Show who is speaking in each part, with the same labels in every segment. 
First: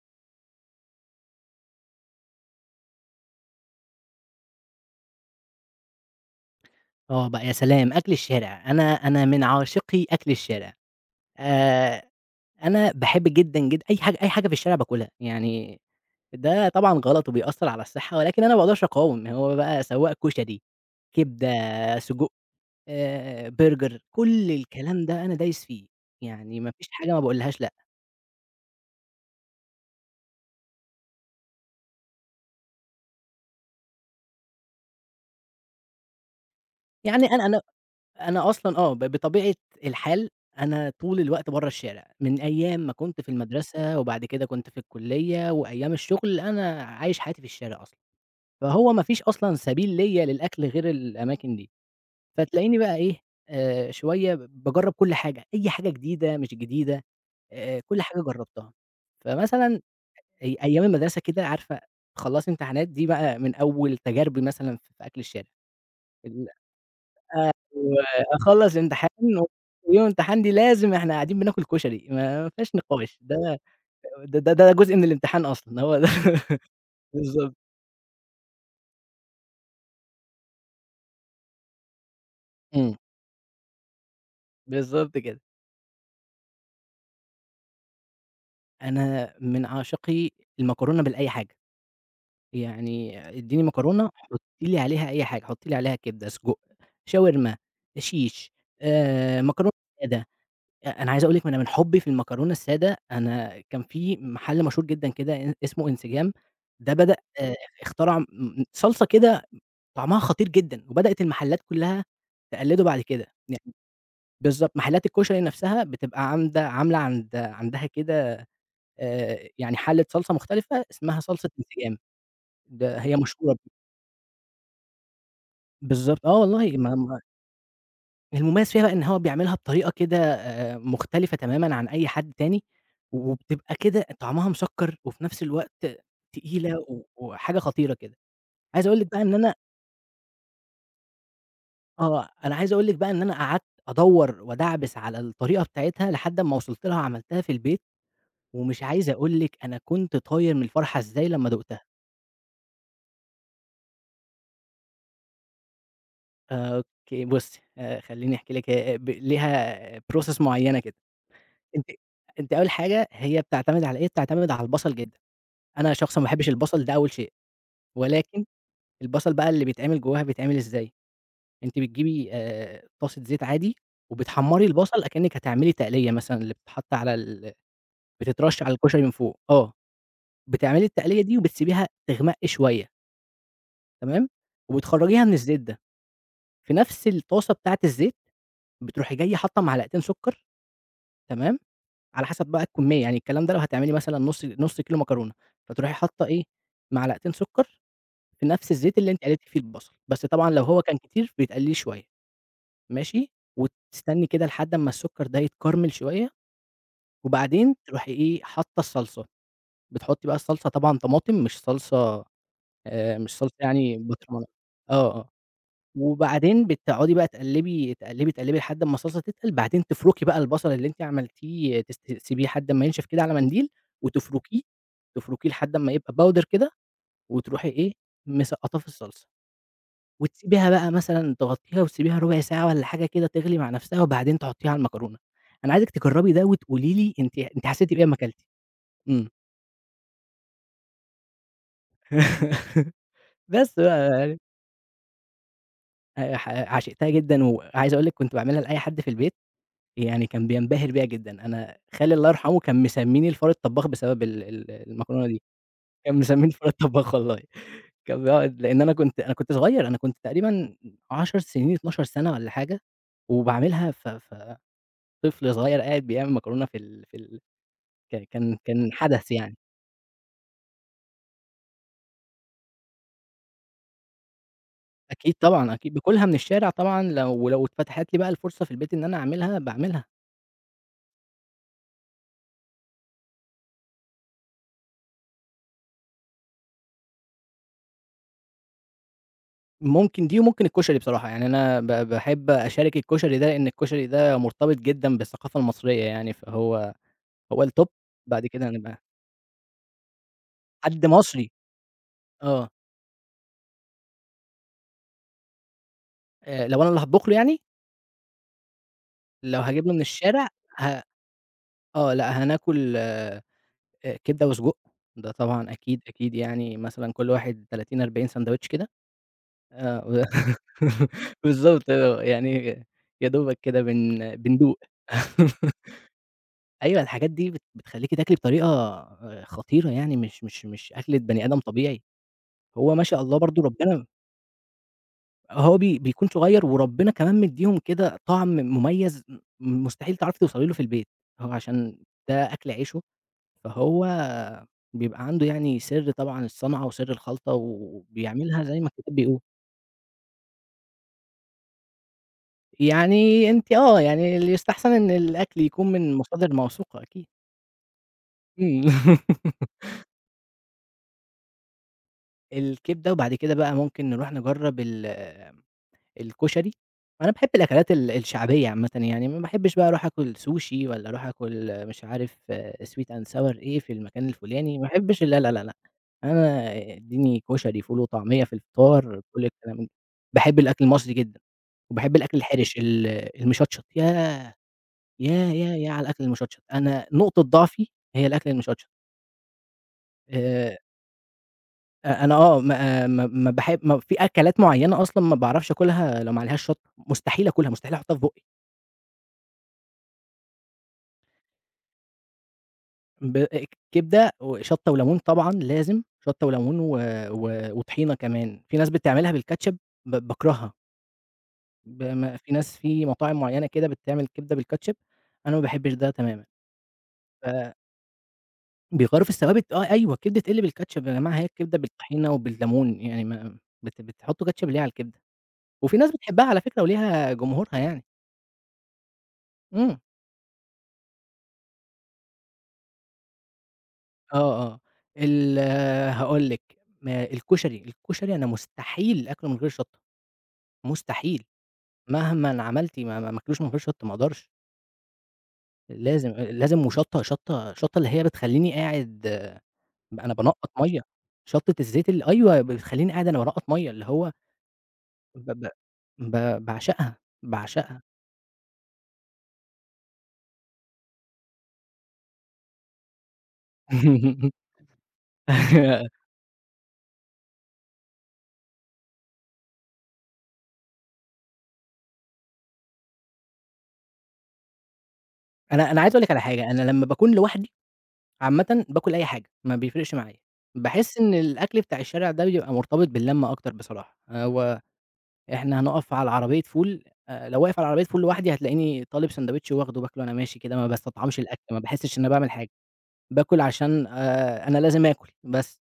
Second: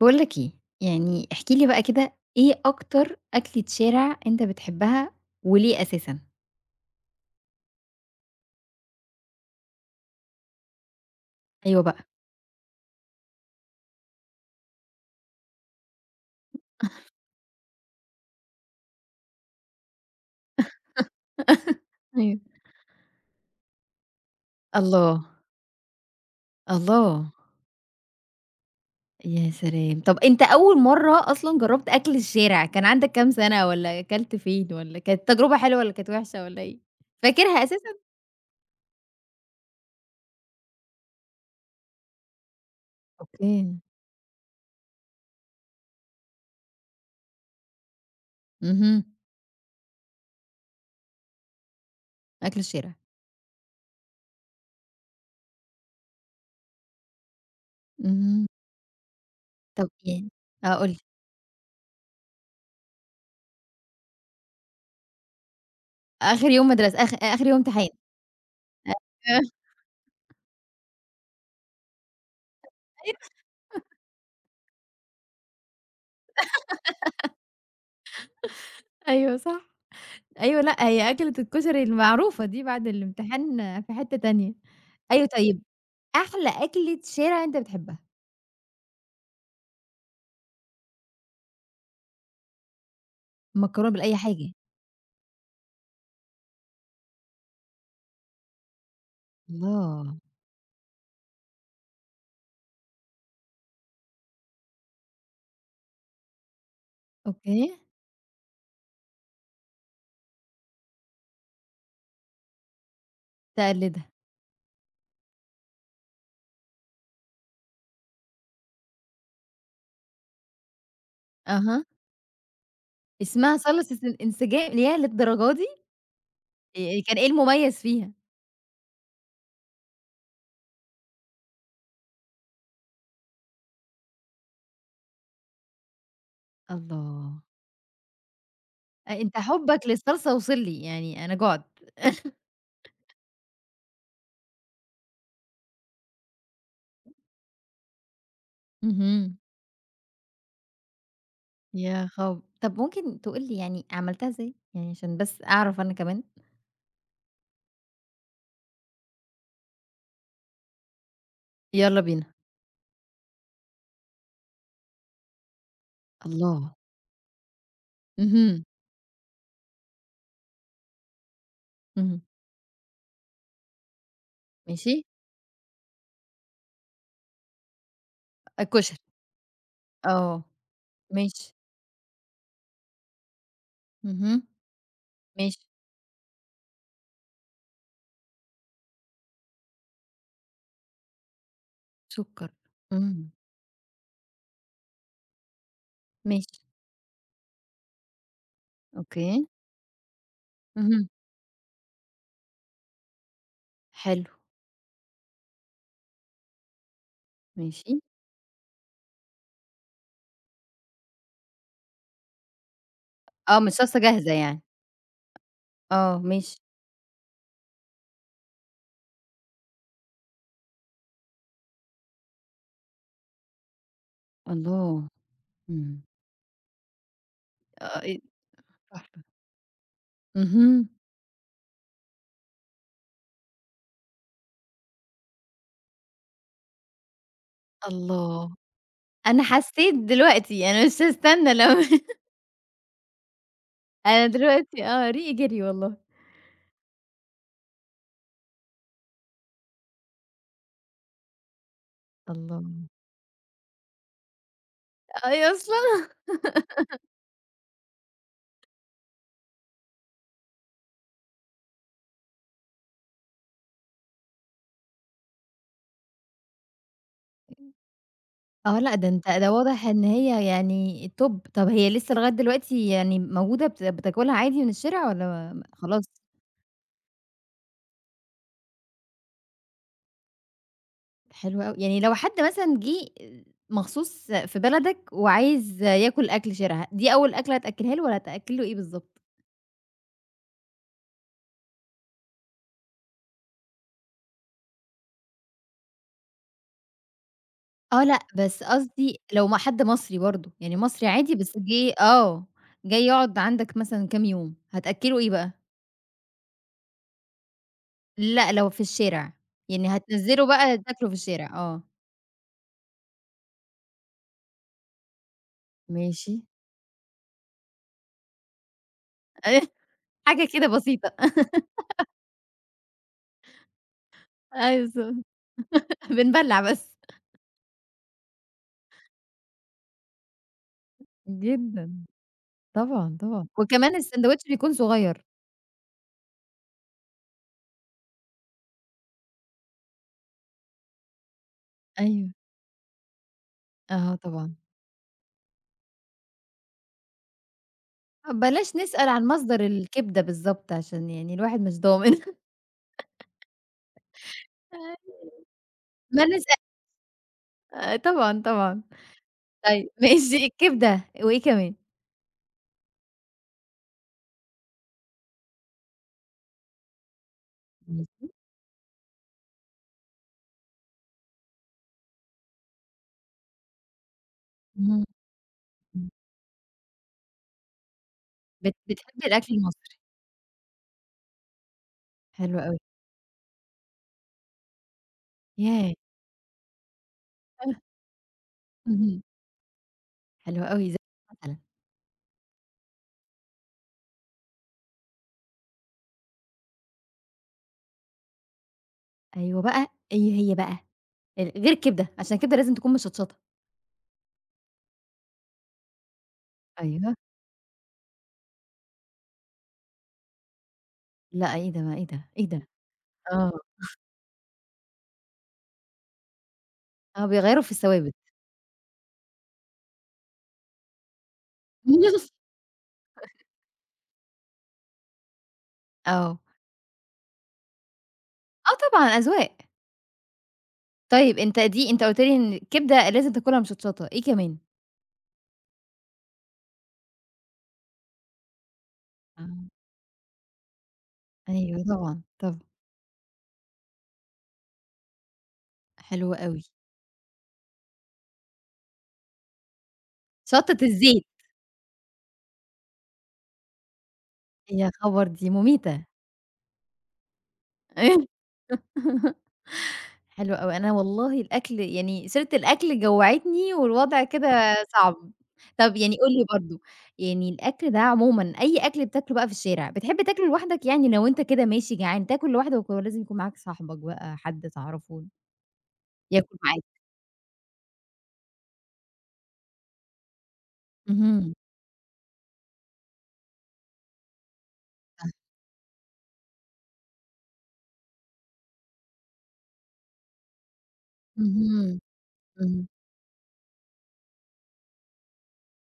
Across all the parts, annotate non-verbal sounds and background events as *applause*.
Speaker 1: باقول لك إيه، يعني احكِ لي بقى كده إيه أكتر أكلة شارع أنت بتحبها وليه أساسًا؟
Speaker 2: آه بقى يا سلام! أكل الشارع، أنا من عاشقي أكل الشارع،
Speaker 1: أيوه بقى.
Speaker 2: آآ أنا باحب جدًا، جدًا أي حاجة في الشارع باكلها، يعني ده طبعًا غلط وبيأثّر على الصحة، ولكن أنا ما باقدرش أقاوم، هو بقى سواء كشري، كبدة، سجق،
Speaker 1: أيوه.
Speaker 2: برجر، كل الكلام
Speaker 1: الله،
Speaker 2: ده أنا دايس فيه، يعني ما فيش حاجة ما
Speaker 1: الله،
Speaker 2: باقولهاش لأ،
Speaker 1: يا سلام! طَب أنت أول مرّة أصلًا جرّبت أكل الشارع كان عندك كام سَنة والّا أكلت فين والّا كانت تجربة حلوة والّا كانت وحشة والّا إيه؟
Speaker 2: يعني
Speaker 1: فاكرها أساسًا؟
Speaker 2: أنا أصلًا آه، بطبيعة الحال أنا طول الوقت برّه الشارع، من أيام ما كنت في
Speaker 1: أوكي،
Speaker 2: المدرسة وبعد كده كنت في الكلية وأيام الشغل، أنا عايش حياتي في الشارع أصلًا، فهو ما
Speaker 1: اهم،
Speaker 2: فيش أصلًا سبيل ليّا للأكل غير الأماكن دي،
Speaker 1: أكل
Speaker 2: فتلاقيني
Speaker 1: الشارع،
Speaker 2: بقى إيه، شوية باجرّب كل حاجة، أي حاجة جديدة مش جديدة، كل حاجة
Speaker 1: اهم،
Speaker 2: جرّبتها. فمثلًا
Speaker 1: طَب يعني آه
Speaker 2: أيام
Speaker 1: قُل لي،
Speaker 2: المدرسة كده عارفة خلّصي امتحانات دي بقى من أول تجاربي مثلًا في أكل الشارع. ال
Speaker 1: آخر يوم مدرسة آخر يوم امتحان.
Speaker 2: وأخلّص امتحان
Speaker 1: *laughs* آه.
Speaker 2: ويوم الامتحان دي لازم إحنا قاعدين بناكل كشري، ما فيهاش
Speaker 1: أيوه،
Speaker 2: نقاش، ده جزء من الامتحان أصلًا، هو ده. *laughs* بالضبط،
Speaker 1: أيوه صح. أيوه لأ، هي أكلة الكشري المعروفة دي بعد
Speaker 2: إمم،
Speaker 1: الامتحان في حتّة تانية.
Speaker 2: بالضبط
Speaker 1: أيوه
Speaker 2: كده.
Speaker 1: طيب، أحلى أكلة شارع أنت بتحبها؟
Speaker 2: أنا من عشاقي المكرونة بالأي حاجة، يعني ادّيني
Speaker 1: مكرونة
Speaker 2: مكرونة
Speaker 1: بالأي
Speaker 2: حُطّي
Speaker 1: حاجة.
Speaker 2: لي عليها أي حاجة، حُطّي لي عليها كبدة، سجق، شاورما، شيش، مكرونة.
Speaker 1: الله!
Speaker 2: أنا عايز أقول لِك أنا من حُبّي في المكرونة السادة، أنا كان في محل مشهور جدًا كده إن اسمه إنسجام، ده بدأ
Speaker 1: أوكي،
Speaker 2: اخترع م م صلصة كده طعمها خطير جدًا، وبدأت المحلات كلّها تقلّده بعد كده، يعني
Speaker 1: تقلّدها.
Speaker 2: بالضبط، محلات الكشري نفْسها بتبقى عامدة عاملة عندها كده يعني حَلّة صلصة مختلفة اسمها صلصة
Speaker 1: أها.
Speaker 2: إنسجام، هي مشهورة
Speaker 1: اسمها صلصة الإنسجام ياه! للدرجة دي!
Speaker 2: بالضبط، آه والله. ما
Speaker 1: كان
Speaker 2: ما
Speaker 1: إيه المميز فيها؟
Speaker 2: المميز فيها بقى إن هو بيعملها بطريقة كده مختلفة تمامًا عن أي حد تاني، وبتبقى كده طعمها مسكّر وفي نفس الوقت تقيلة
Speaker 1: الله!
Speaker 2: وحاجة خطيرة كده. عايز أقول لِك
Speaker 1: أ
Speaker 2: بقى إن
Speaker 1: أنت
Speaker 2: أنا
Speaker 1: حُبّك للصلصة وصل لي، يعني أنا جُعت.
Speaker 2: آه،
Speaker 1: *laughs*
Speaker 2: أنا عايز أقول لِك بقى إن أنا قعدت أدوّر وأدعبس على الطريقة بتاعتها لحد أمّا وصلت لها وعملتها في البيت، ومش عايز
Speaker 1: اهم.
Speaker 2: أقول لِك أنا كنت طاير من الفرحة إزاي لمّا دُقتها.
Speaker 1: يا خب طب ممكن تقول لي يعني عملتها إزاي؟ يعني عشان بس أعرف أنا كمان.
Speaker 2: آه، أوكي بُصّي، خلّيني أحكي لِك هي ليها process معيّنة كده. أنتِ
Speaker 1: يالّا بينا.
Speaker 2: أنتِ أول حاجة هي بتعتمد على إيه، بتعتمد على البصل جدًا. أنا شخص ما باحبش
Speaker 1: الله!
Speaker 2: البصل ده أول شيء، ولكن
Speaker 1: اهم،
Speaker 2: البصل بقى اللي بيتعمل جواها بيتعمل إزاي، أنتِ
Speaker 1: اهم.
Speaker 2: بتجيبي طاسة زيت عادي وبتحمّري
Speaker 1: ماشي.
Speaker 2: البصل أكنِّك هتعملي تقلية مثلًا اللي بتتحط على بتترش على
Speaker 1: الكشري،
Speaker 2: الكشري من فوق، آه،
Speaker 1: آه،
Speaker 2: بتعملي التقلية دي
Speaker 1: ماشي،
Speaker 2: وبتسيبيها تغمق شوية تمام،
Speaker 1: اهم،
Speaker 2: وبتخرّجيها من الزيت
Speaker 1: ماشي،
Speaker 2: ده، في نفس الطاسة بتاعة الزيت بتروحي جاية حاطة معلقتين سكر تمام، على حسب
Speaker 1: سُكّر،
Speaker 2: بقى الكمية يعني
Speaker 1: إمم،
Speaker 2: الكلام ده لو هتعملي مثلًا نُص كيلو مكرونة، فتروحي حاطة إيه
Speaker 1: ماشي،
Speaker 2: معلقتين سكر في نفس الزيت اللي أنتِ قليتِ
Speaker 1: أوكي،
Speaker 2: فيه البصل، بس طبعًا لو هو كان
Speaker 1: اهم،
Speaker 2: كتير بتقلّليه شوية ماشي، وتستني
Speaker 1: حلو،
Speaker 2: كده لحد أمّا السكر ده يتكرمل شوية، وبعدين
Speaker 1: ماشي،
Speaker 2: تروحي إيه حاطة الصلصة، بتحطي بقى الصلصة طبعًا طماطم مش صلصة، مش صلصة
Speaker 1: آه، من
Speaker 2: يعني
Speaker 1: الصلصة جاهزة
Speaker 2: برطمانة،
Speaker 1: يعني،
Speaker 2: آه، آه،
Speaker 1: آه، ماشي،
Speaker 2: وبعدين بتقعدي بقى تقلّبي، تقلّبي، تقلّبي لحد أمّا الصلصة تتقل، بعدين تفرُكي بقى البصل اللي أنتِ عملتيه تسيبيه لحد أمّا ينشف كده على منديل، وتفرُكيه،
Speaker 1: الله!
Speaker 2: تفرُكيه لحد أمّا
Speaker 1: إمم،
Speaker 2: يبقى powder كده، وتروحي إيه
Speaker 1: آه، إيه
Speaker 2: مسقّطاه في
Speaker 1: تحفة،
Speaker 2: الصلصة. وتسيبيها
Speaker 1: اهم،
Speaker 2: بقى مثلًا تغطّيها وتسيبيها ربع ساعة والّا حاجة كده تغلي مع نفسها، وبعدين تحطّيها على المكرونة. أنا عايزِك تجرّبي ده وتقولي لي أنتِ حسيتِ بإيه أمّا كلتِ.
Speaker 1: الله!
Speaker 2: إمم.
Speaker 1: أنا حسيت دلوقتي، أنا مش هاستنى لو *laughs*
Speaker 2: *laughs* بس بقى
Speaker 1: أنا
Speaker 2: يعني
Speaker 1: دلوقتي آه، ريقي جري والله،
Speaker 2: ح عشقتها جدًا، وعايز أقول لِك كنت باعملها لأي حد في البيت، يعني كان بينبهر بيها جدًا. أنا خالي الله يرحمه كان
Speaker 1: الله!
Speaker 2: مسمّيني الفار الطبّاخ بسبب ال ال المكرونة دي،
Speaker 1: أي أصلًا
Speaker 2: كان مسمّيني الفار الطبّاخ والله. كان بيقعد لإن أنا كنت صغير، أنا كنت تقريبًا 10 سنين، 12 سَنة والّا حاجة، وباعملها ف ف طفل صغير قاعد بيعمل مكرونة في ال في ال ك كان
Speaker 1: آه
Speaker 2: كان
Speaker 1: لأ، ده أنت
Speaker 2: حدث
Speaker 1: ده
Speaker 2: يعني،
Speaker 1: واضح إن هي يعني top طب هي لسه لغاية دلوقتي يعني موجودة بتاكلها عادي من الشارع
Speaker 2: أكيد
Speaker 1: والّا
Speaker 2: طبعًا، أكيد
Speaker 1: خلاص؟
Speaker 2: باكلها من الشارع طبعًا ولو اتفتحت لي بقى الفرصة في البيت إن أنا أعملها باعملها،
Speaker 1: حلو أوي، يعني لو حد مثلًا جِه مخصوص في بلدك وعايز ياكل أكل شارع، دي أول أكلة هتأكلها له والّا هتأكل له إيه بالضبط؟
Speaker 2: ممكن دي وممكن الكشري بصراحة، يعني أنا باحب أشارك الكشري ده لإن الكشري ده مرتبط جدًا بالثقافة المصرية يعني، فهو هو الtop
Speaker 1: آه لأ،
Speaker 2: بعد
Speaker 1: بس
Speaker 2: كده هنبقى
Speaker 1: قصدي لو ما حد مصري برضه، يعني مصري
Speaker 2: حد
Speaker 1: عادي
Speaker 2: مصري
Speaker 1: بس جِه آه،
Speaker 2: آه،
Speaker 1: جاي يقعد عندك مثلًا كام يوم، هتأكله إيه بقى؟
Speaker 2: لو أنا اللي هاطبخ له يعني،
Speaker 1: لأ، لو في الشارع،
Speaker 2: لو هاجيب له
Speaker 1: يعني
Speaker 2: من
Speaker 1: هتنزّله
Speaker 2: الشارع
Speaker 1: بقى
Speaker 2: ه
Speaker 1: تاكله في الشارع، آه،
Speaker 2: آه، لأ هناكل كبدة وسجق، ده طبعًا أكيد،
Speaker 1: ماشي.
Speaker 2: أكيد يعني مثلًا كل واحد 30، 40 ساندوتش كده.
Speaker 1: *laughs*
Speaker 2: آه، و
Speaker 1: حاجة كده
Speaker 2: *laughs*
Speaker 1: بسيطة. *laughs*
Speaker 2: بالضبط آه، يعني يا دوبك كده
Speaker 1: أيوه
Speaker 2: بندوق.
Speaker 1: بالضبط،
Speaker 2: *laughs*
Speaker 1: بنبلّع بس.
Speaker 2: أيوه، الحاجات دي بتخلّيكِ تاكلي بطريقة خطيرة يعني مش أكلة بني آدم
Speaker 1: جدًا،
Speaker 2: طبيعي، هو ما
Speaker 1: طبعًا،
Speaker 2: شاء الله
Speaker 1: طبعًا.
Speaker 2: برضه
Speaker 1: وكمان
Speaker 2: ربنا
Speaker 1: الساندوتش بيكون صغير.
Speaker 2: هو بي بيكون صغير وربنا كمان مدّيهم كده طعم مميز مستحيل تعرفي توصلي له في البيت، هو عشان
Speaker 1: أيوه،
Speaker 2: ده أكل عيشه، فهو
Speaker 1: آه طبعًا.
Speaker 2: بيبقى عنده يعني سر طبعًا الصنعة وسر الخلطة وبيعملها
Speaker 1: بلاش
Speaker 2: زي ما
Speaker 1: نسأل
Speaker 2: الكتاب
Speaker 1: عن
Speaker 2: بيقول.
Speaker 1: مصدر الكبدة بالضبط عشان يعني الواحد مش ضامن.
Speaker 2: يعني أنتِ آه، يعني اللي يستحسن إن
Speaker 1: *laughs*
Speaker 2: الأكل يكون من
Speaker 1: ما
Speaker 2: مصادر
Speaker 1: نسأل
Speaker 2: موثوقة أكيد.
Speaker 1: طبعًا، طبعًا.
Speaker 2: إمم. *laughs*
Speaker 1: طيب ماشي الكبدة وإيه كمان؟
Speaker 2: الكبدة وبعد كده بقى ممكن نروح نجرّب الكشري، أنا باحب الأكلات
Speaker 1: ماشي،
Speaker 2: الشعبية عامةً يعني، ما باحبش بقى أروح آكل سوشي والّا أروح آكل مش عارف sweet and sour إيه في المكان الفلاني، ما
Speaker 1: إمم،
Speaker 2: باحبش لا، لا، لا، لأ،
Speaker 1: إمم.
Speaker 2: أنا ادّيني كشري، فول وطعمية في
Speaker 1: بت
Speaker 2: الفطار،
Speaker 1: بتحبي
Speaker 2: كل
Speaker 1: الأكل
Speaker 2: الكلام ده.
Speaker 1: المصري.
Speaker 2: باحب الأكل المصري جدًا، وباحب الأكل
Speaker 1: حلو
Speaker 2: الحرِش
Speaker 1: أوي،
Speaker 2: المشطشط، ياه! ياه! ياه! ياه
Speaker 1: ياه!
Speaker 2: على الأكل المشطشط، أنا نقطة
Speaker 1: آه.
Speaker 2: ضعفي هي الأكل المشطشط،
Speaker 1: اهم. حلو
Speaker 2: آآ
Speaker 1: أوي، زي إيه مثلًا؟
Speaker 2: أنا آه ما في أكلات معيّنة أصلًا ما باعرفش آكلها لو ما عليهاش شطة، مستحيل آكلها، مستحيل أحطها في بُقّي،
Speaker 1: أيوه بقى، إيه هي بقى؟ ال غير الكبدة، عشان الكبدة لازم تكون مشطشطة.
Speaker 2: ب كبدة وشطة وليمون طبعًا لازم، شطة وليمون و
Speaker 1: أيوه.
Speaker 2: و وطحينة كمان، في ناس بتعملها بالكاتشب باكرهها،
Speaker 1: لأ، إيه ده! ما
Speaker 2: ب
Speaker 1: إيه ده!
Speaker 2: ما
Speaker 1: إيه
Speaker 2: في
Speaker 1: ده!
Speaker 2: ناس في مطاعم
Speaker 1: آه.
Speaker 2: معيّنة كده بتعمل كبدة بالكاتشب، أنا ما باحبش ده تمامًا،
Speaker 1: آه،
Speaker 2: ف
Speaker 1: بيغيّروا في الثوابت.
Speaker 2: بيغيّروا في الثوابت آه أيوه، الكبدة تقِل بالكاتشب يا جماعة، هي الكبدة بالطحينة
Speaker 1: *laughs*
Speaker 2: وبالليمون يعني ما بتحطّوا كاتشب ليه على الكبدة؟ وفي ناس
Speaker 1: آه.
Speaker 2: بتحبها على فكرة وليها جمهورها يعني،
Speaker 1: آه طبعًا أذواق.
Speaker 2: إمم،
Speaker 1: طيب أنت دي أنت قُلت لي إن الكبدة لازم تاكلها مشطشطة، إيه كمان؟
Speaker 2: آه، آه، ال هاقول لِك. ما الكشري، الكشري أنا مستحيل آكله من غير
Speaker 1: آه.
Speaker 2: شطة، مستحيل،
Speaker 1: أيوه طبعًا، طبعًا.
Speaker 2: مهمًا عملتِ ما ما ما آكلوش من غير شطة ما أقدرش، لازم
Speaker 1: حلو أوي.
Speaker 2: لازم وشطة شطة شطة اللي هي بتخلّيني قاعد آه، أنا بانقّط
Speaker 1: شطّة
Speaker 2: مَيّة،
Speaker 1: الزيت،
Speaker 2: شطة الزيت ال أيوه بتخلّيني قاعد أنا بانقّط مَيّة، اللي هو
Speaker 1: يا خبر!
Speaker 2: ب
Speaker 1: دي
Speaker 2: ب
Speaker 1: مميتة.
Speaker 2: ب باعشقها، باعشقها.
Speaker 1: *laughs* حلو أوي، أنا والله الأكل يعني سيرة الأكل جوّعتني والوضع كده صعب. طب
Speaker 2: *laughs*
Speaker 1: يعني قُل لي برضه، يعني الأكل ده عمومًا أي أكل بتاكله بقى في الشارع، بتحب تاكله لوحدك يعني لو أنت كده ماشي جعان تاكل لوحدك والّا لازم يكون معاك صاحبك بقى حد تعرفه
Speaker 2: أنا أنا عايز أقول لِك على
Speaker 1: ياكل
Speaker 2: حاجة،
Speaker 1: معاك؟
Speaker 2: أنا لمّا باكون لوحدي عامةً باكل أي حاجة، ما بيفرقش معايا. باحس إن
Speaker 1: اهم،
Speaker 2: الأكل بتاع الشارع ده بيبقى مرتبط باللمة أكتر بصراحة.
Speaker 1: صح،
Speaker 2: إحنا هنقف على عربية فول، لو واقف على عربية فول لوحدي هتلاقيني طالب ساندوتش واخده باكله وأنا ماشي كده، ما باستطعمش الأكل، ما
Speaker 1: اهم،
Speaker 2: باحسش إن أنا باعمل حاجة.
Speaker 1: اهم،
Speaker 2: باكل عشان أنا لازم آكل بس،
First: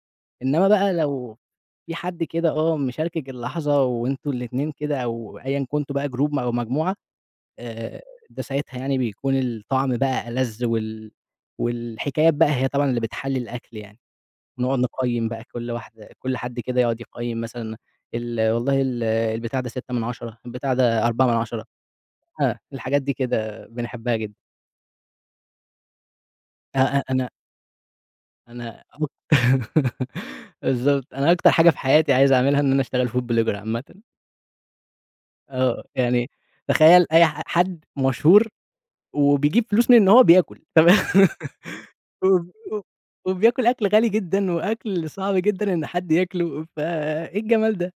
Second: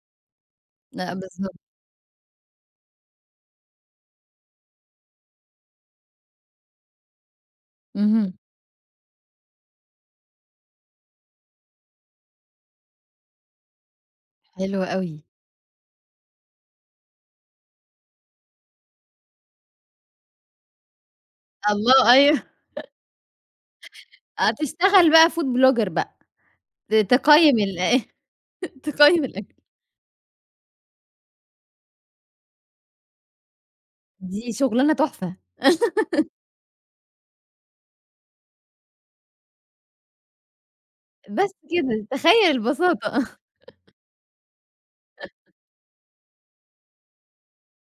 Speaker 2: إنّما بقى
Speaker 1: لأ
Speaker 2: لو
Speaker 1: بالضبط،
Speaker 2: في حد كده آه، مشاركِك اللحظة وأنتم الاتنين كده أو أيًا كنتم بقى group أو مجموعة، آآ
Speaker 1: اهم،
Speaker 2: ده ساعتها يعني بيكون الطعم بقى ألَذ والحكايات بقى هي طبعًا اللي بتحلّي الأكل يعني، ونقعد
Speaker 1: حلو أوي.
Speaker 2: نقيّم بقى كل حد كده يقعد يقيّم مثلًا ال والله ال البتاع ده 6 من 10 البتاع ده 4 من
Speaker 1: الله أيوه،
Speaker 2: 10 آه، الحاجات دي كده بنحبها جدًا.
Speaker 1: آه تشتغل بقى food blogger بقى،
Speaker 2: أ
Speaker 1: ت
Speaker 2: أ أنا
Speaker 1: تقيّم *laughs*
Speaker 2: أنا أك
Speaker 1: تقيّم الأكل،
Speaker 2: *laughs* بالضبط. أنا أكتر حاجة في حياتي عايز أعملها إن أنا أشتغل food blogger عامةً.
Speaker 1: دي شغلانة تحفة،
Speaker 2: آه. يعني تخيّل أي ح حد مشهور وبيجيب فلوس من إن هو بياكل، *laughs* تمام
Speaker 1: بس كده تخيّل
Speaker 2: وب و
Speaker 1: البساطة.
Speaker 2: وبياكل أكل غالي جدًا وأكل صعب جدًا إن حد ياكله، فإيه الجمال ده؟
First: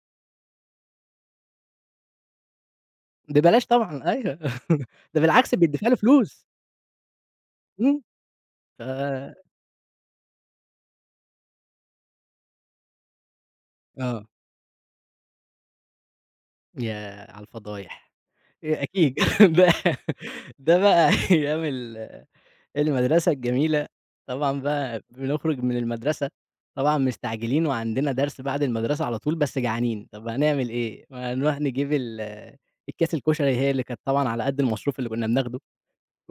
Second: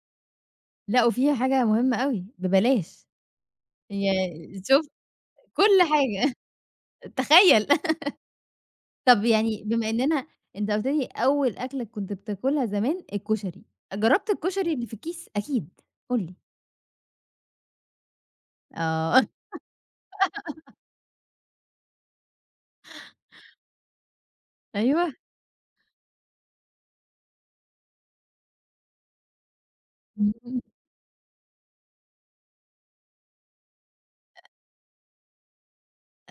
Speaker 1: لأ، وفيها حاجة مهمة أوي، ببلاش
Speaker 2: ببلاش طبعًا أيوه.
Speaker 1: يعني شوف
Speaker 2: *laughs* ده بالعكس
Speaker 1: كل
Speaker 2: بيتدفع له
Speaker 1: حاجة
Speaker 2: فلوس.
Speaker 1: تخيّل
Speaker 2: إمم.
Speaker 1: *laughs*
Speaker 2: ف
Speaker 1: طب يعني بما إننا أنت قُلت لي أول أكلة كنت بتاكلها زمان الكشري،
Speaker 2: آه.
Speaker 1: جرّبت الكشري اللي في الكيس أكيد، قُل لي؟
Speaker 2: ياه على الفضايح! أكيد.
Speaker 1: آه *laughs*
Speaker 2: *laughs* ده ده بقى أيام المدرسة الجميلة، طبعًا بقى
Speaker 1: أيوه، *laughs*
Speaker 2: بنخرج من المدرسة طبعًا مستعجلين وعندنا درس بعد المدرسة على طول بس جعانين، طب
Speaker 1: إمم،
Speaker 2: هنعمل إيه؟ ما نروح نجيب الأكياس الكشري هي اللي كانت طبعًا على قد المصروف اللي كنا بناخده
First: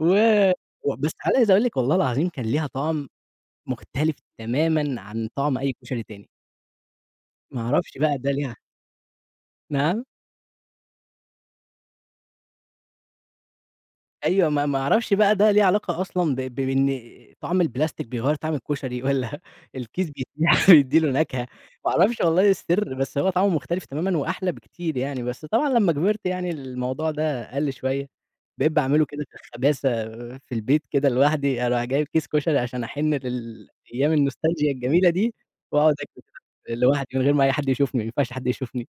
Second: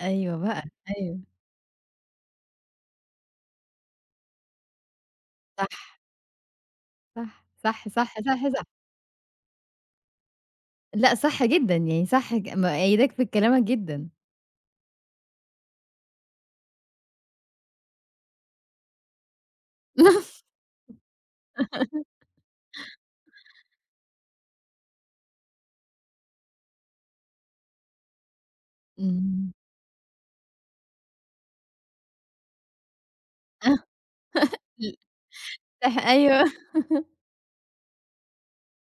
Speaker 2: و
Speaker 1: بقى،
Speaker 2: بس
Speaker 1: أيوه
Speaker 2: عايز أقول لِك والله العظيم كان ليها طعم مختلف تمامًا عن طعم أي
Speaker 1: صح،
Speaker 2: كشري تاني،
Speaker 1: صح،
Speaker 2: ما
Speaker 1: صح،
Speaker 2: أعرفش بقى
Speaker 1: صح،
Speaker 2: ده
Speaker 1: صح،
Speaker 2: ليها.
Speaker 1: صح،
Speaker 2: نعم؟
Speaker 1: لأ صح جدًا يعني صح مؤيّداك في كلامك جدًا
Speaker 2: أيوه، ما ما أعرفش بقى ده ليه علاقة أصلًا بإن طعم البلاستيك بيغيّر طعم الكشري *laughs* والّا الكيس
Speaker 1: *laughs*
Speaker 2: بيتنحت بيدّي له *laughs* نكهة، ما أعرفش والله إيه السر، بس هو طعمه مختلف تمامًا وأحلى بكتير يعني، بس طبعًا لمّا كبرت يعني الموضوع ده قَل شوية، بقيت باعمله كده في
Speaker 1: إمم،
Speaker 2: الخباثة في البيت كده لوحدي، أروح جايب كيس كشري عشان أحِن
Speaker 1: آه،
Speaker 2: للأيام النوستالجيا
Speaker 1: ل
Speaker 2: الجميلة دي وأقعد
Speaker 1: صح
Speaker 2: آكل
Speaker 1: أيوه.
Speaker 2: كده لوحدي من غير ما أي حد يشوفني، ما ينفعش حد يشوفني.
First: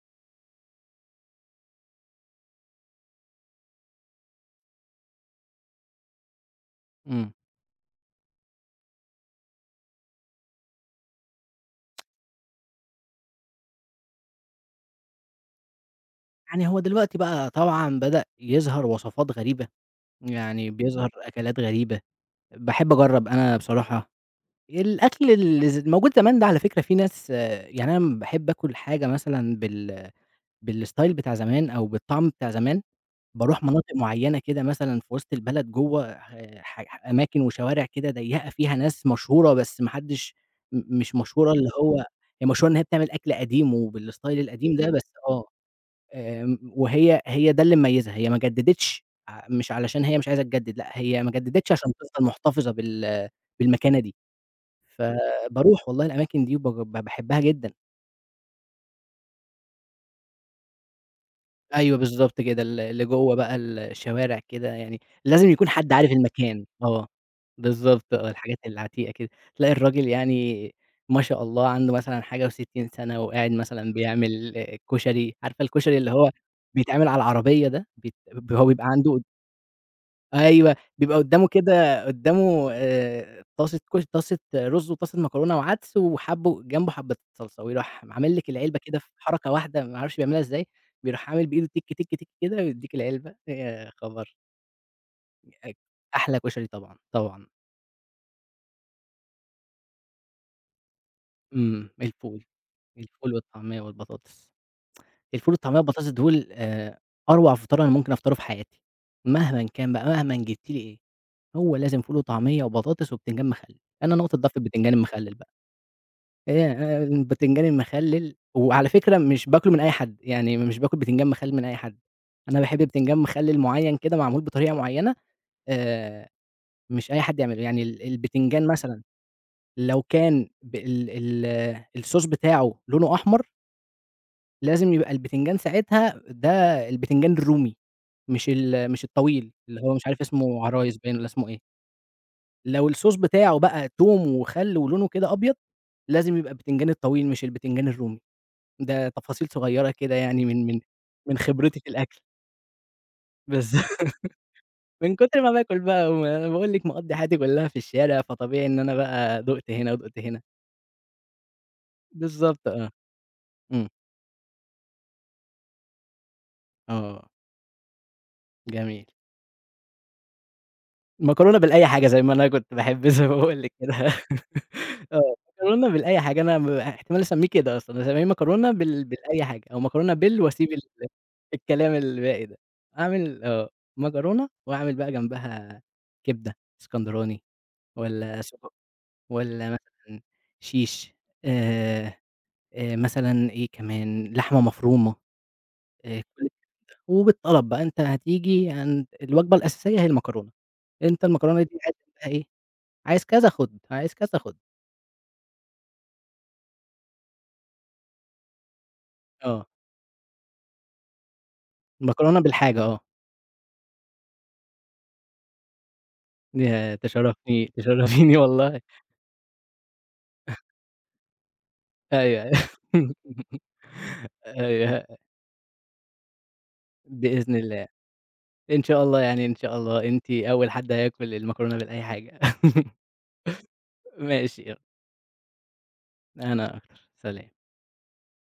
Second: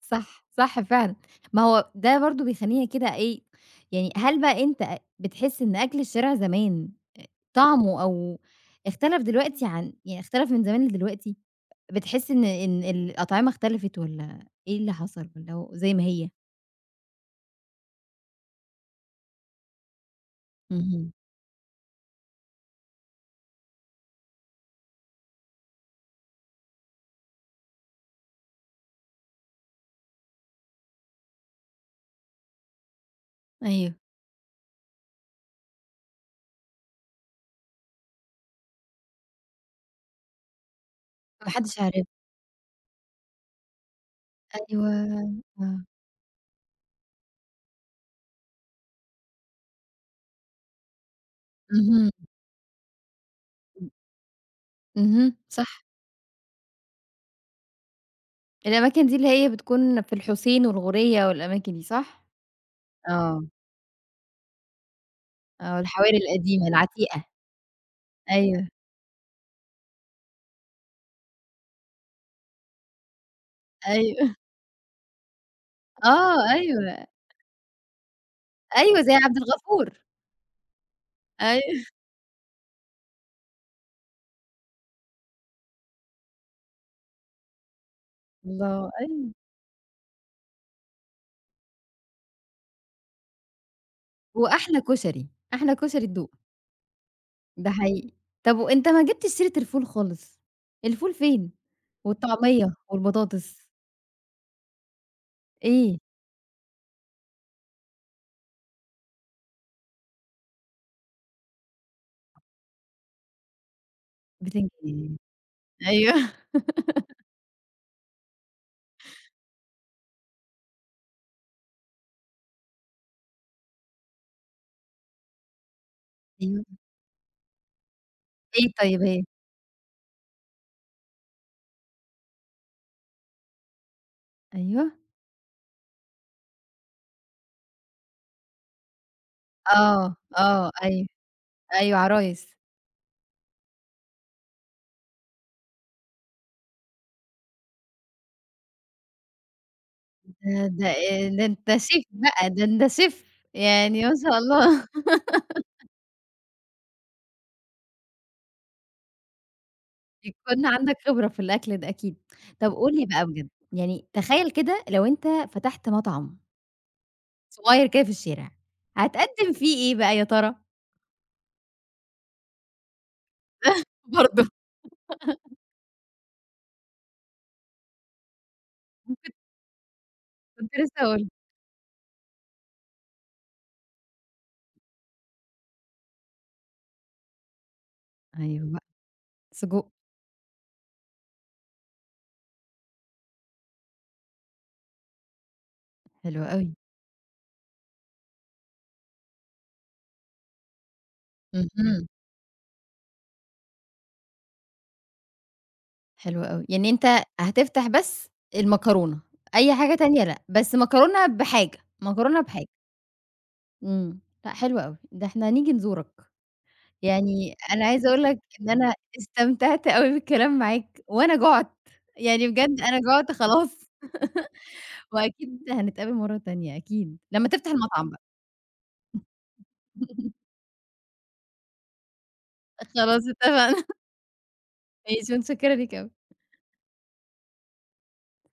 Speaker 1: صح، صح فعلًا. ما هو ده برضه بيخلّينا كده إيه، يعني هل بقى أنت بتحس إن أكل الشارع زمان
Speaker 2: إمم.
Speaker 1: طعمه أو اختلف دلوقتي عن يعني اختلف من زمان لدلوقتي؟ بتحس إن الأطعمة اختلفت والّا إيه اللي حصل والّا هو زي ما هي؟
Speaker 2: يعني هو دلوقتي بقى طبعًا بدأ يظهر وصفات غريبة. يعني بيظهر
Speaker 1: اهم.
Speaker 2: أكلات غريبة، باحب أجرّب أنا بصراحة، الأكل اللي موجود زمان ده على فكرة في ناس آه، يعني أنا أمّا باحب آكل حاجة مثلًا بالstyle بتاع زمان أو بالطعم بتاع زمان، باروح
Speaker 1: أيوه.
Speaker 2: مناطق معيّنة كده مثلًا في وسط البلد جوّه ح أماكن وشوارع كده ضيّقة فيها ناس مشهورة بس ما حدّش مش
Speaker 1: ما
Speaker 2: مشهورة اللي
Speaker 1: حدش عارف
Speaker 2: هو هي مشهورة إن هي بتعمل أكل قديم وبالstyle القديم
Speaker 1: أيوه،
Speaker 2: ده بس، آه.
Speaker 1: آه.
Speaker 2: آمم، هي ده اللي مميزها، هي ما جددتش مش علشان هي مش عايزة تجدد، لأ هي ما جددتش عشان
Speaker 1: اهم.
Speaker 2: تفضل محتفظة
Speaker 1: إمم.
Speaker 2: بالمكانة دي،
Speaker 1: اهم، صح.
Speaker 2: فباروح والله الأماكن دي وب ب باحبها جدًا.
Speaker 1: الأماكن دي اللي هي بتكون في الحسين والغورية والأماكن دي،
Speaker 2: أيوه
Speaker 1: صح؟
Speaker 2: بالضبط كده، اللي جوّه
Speaker 1: آه.
Speaker 2: بقى الشوارع كده يعني، لازم يكون
Speaker 1: آه،
Speaker 2: حد عارف
Speaker 1: الحواري
Speaker 2: المكان،
Speaker 1: القديمة
Speaker 2: آه،
Speaker 1: العتيقة.
Speaker 2: بالضبط آه، الحاجات
Speaker 1: أيوه،
Speaker 2: العتيقة كده، تلاقي الراجل يعني ما شاء الله عنده مثلًا حاجة و60 سنة وقاعد مثلًا
Speaker 1: أيوه.
Speaker 2: بيعمل آه، كشري، عارفة الكشري اللي هو
Speaker 1: آه، أيوه،
Speaker 2: بيتعمل على العربية ده، هو بيبقى
Speaker 1: أيوه زي
Speaker 2: عنده
Speaker 1: عبد الغفور،
Speaker 2: أيوه، بيبقى قدّامه
Speaker 1: أيوه
Speaker 2: كده قدّامه طاسة رُز وطاسة مكرونة وعدس وحبّه جنبه حبّة صلصة، ويروح عامل لِك العلبة
Speaker 1: الله!
Speaker 2: كده في
Speaker 1: أيوه،
Speaker 2: حركة واحدة ما أعرفش بيعملها إزاي، بيروح عامل بإيده تِك، تِك، تِك كده ويدّيك العلبة، يا خبر!
Speaker 1: وأحلى كشري، أحلى
Speaker 2: أك
Speaker 1: كشري تدوقه،
Speaker 2: أحلى كشري طبعًا، طبعًا،
Speaker 1: ده حقيقي. طب وأنت ما جبتش سيرة الفول خالص، الفول فين؟
Speaker 2: إمم، الفول،
Speaker 1: والطعمية
Speaker 2: الفول
Speaker 1: والبطاطس،
Speaker 2: والطعمية والبطاطس. الفول والطعمية
Speaker 1: إيه؟
Speaker 2: والبطاطس دول أروع فطار أنا ممكن أفطره في حياتي، مهمًا كان بقى، مهمًا جِبت لي إيه، هو لازم فول وطعمية وبطاطس وبتنجان مخلل، أنا نقطة ضعفي
Speaker 1: بتنج
Speaker 2: البتنجان
Speaker 1: إيه؟
Speaker 2: المخلل بقى.
Speaker 1: أيوه،
Speaker 2: هي البتنجان المخلِّل وعلى فكرة مش باكله من أي حد، يعني مش باكل بتنجان مخلِّل من أي حد، أنا باحب بتنجان مخلِّل معيّن كده معمول بطريقة معيّنة آآ
Speaker 1: أيوه،
Speaker 2: مش أي حد يعمله، يعني البتنجان
Speaker 1: إيه طيب
Speaker 2: مثلًا
Speaker 1: هي؟
Speaker 2: لو كان ب ال ال الSauce بتاعه لونه أحمر،
Speaker 1: أيوه،
Speaker 2: لازم يبقى البتنجان ساعتها ده البتنجان الرومي، مش الطويل اللي هو مش
Speaker 1: آه،
Speaker 2: عارف اسمه
Speaker 1: آه،
Speaker 2: عرايس
Speaker 1: أيوه،
Speaker 2: باين والّا اسمه إيه،
Speaker 1: أيوه عرايس،
Speaker 2: لو الSauce بتاعه بقى توم وخَلّ ولونه كده أبيض، لازم يبقى البتنجان الطويل مش البتنجان الرومي. ده تفاصيل صغيرة كده يعني
Speaker 1: ده ده
Speaker 2: من
Speaker 1: ده أنت
Speaker 2: خبرتي في
Speaker 1: شيف
Speaker 2: الأكل،
Speaker 1: بقى، ده أنت شيف،
Speaker 2: بالض
Speaker 1: يعني ما
Speaker 2: *laughs*
Speaker 1: شاء الله.
Speaker 2: من كتر ما باكل بقى وما باقول لِك مقضّي حياتي كلّها في الشارع، فطبيعي إن أنا بقى دُقت هنا ودُقت هنا.
Speaker 1: يكون عندك خبرة في الأكل ده أكيد.
Speaker 2: بالضبط
Speaker 1: طب
Speaker 2: آه،
Speaker 1: قُل لي بقى بجد،
Speaker 2: إمم،
Speaker 1: يعني تخيّل كده لو أنت فتحت مطعم
Speaker 2: آه،
Speaker 1: صغير كده في الشارع،
Speaker 2: جميل.
Speaker 1: هتقدّم فيه إيه بقى يا ترى؟
Speaker 2: المكرونة بالأي حاجة زي ما أنا كنت باحب زي ما باقول لِك كده. *laughs*
Speaker 1: برضه *laughs*
Speaker 2: آه، مكرونة بالأي حاجة أنا احتمال أسميه كده أصلًا، أسميه مكرونة
Speaker 1: ممكن
Speaker 2: بالأي حاجة أو مكرونة وأسيب
Speaker 1: كنت لسه هاقول لك.
Speaker 2: الكلام الباقي ده. أعمل آه، مكرونة وأعمل بقى جنبها كبدة إسكندراني. والّا
Speaker 1: أيوه
Speaker 2: سجق،
Speaker 1: بقى،
Speaker 2: والّا
Speaker 1: سجق،
Speaker 2: مثلًا شيش، آآ، مثلًا إيه كمان، لحمة مفرومة،
Speaker 1: حلو
Speaker 2: كل
Speaker 1: أوي.
Speaker 2: وبالطلب بقى أنت هتيجي عند الوجبة الأساسية هي المكرونة، أنت المكرونة دي عايز
Speaker 1: اهم،
Speaker 2: بقى إيه، عايز كذا خُد، عايز كذا خُد،
Speaker 1: حلو أوي. يعني أنت هتفتح بس المكرونة،
Speaker 2: آه،
Speaker 1: أي حاجة تانية لأ، بس مكرونة بحاجة، مكرونة
Speaker 2: المكرونة
Speaker 1: بحاجة.
Speaker 2: بالحاجة آه،
Speaker 1: إمم، لأ حلو أوي، ده إحنا نيجي نزورك.
Speaker 2: ياه
Speaker 1: يعني
Speaker 2: تشرفني
Speaker 1: أنا عايزة أقول
Speaker 2: تشرفيني
Speaker 1: لك إن
Speaker 2: والله،
Speaker 1: أنا استمتعت أوي بالكلام معاك، وأنا جُعت، يعني
Speaker 2: أيوه،
Speaker 1: بجد أنا جُعت
Speaker 2: *laughs*
Speaker 1: خلاص،
Speaker 2: أيوه،
Speaker 1: وأكيد هنتقابل مرّة تانية أكيد، لمّا
Speaker 2: بإذن
Speaker 1: تفتح
Speaker 2: الله،
Speaker 1: المطعم بقى
Speaker 2: إن شاء الله يعني إن شاء الله أنتِ
Speaker 1: *laughs*
Speaker 2: أول حد هياكل المكرونة بالأي حاجة، *laughs*
Speaker 1: خلاص اتفقنا،
Speaker 2: ماشي يالّا،
Speaker 1: ماشي متشكرة ليك أوي.
Speaker 2: أنا أكتر، سلام.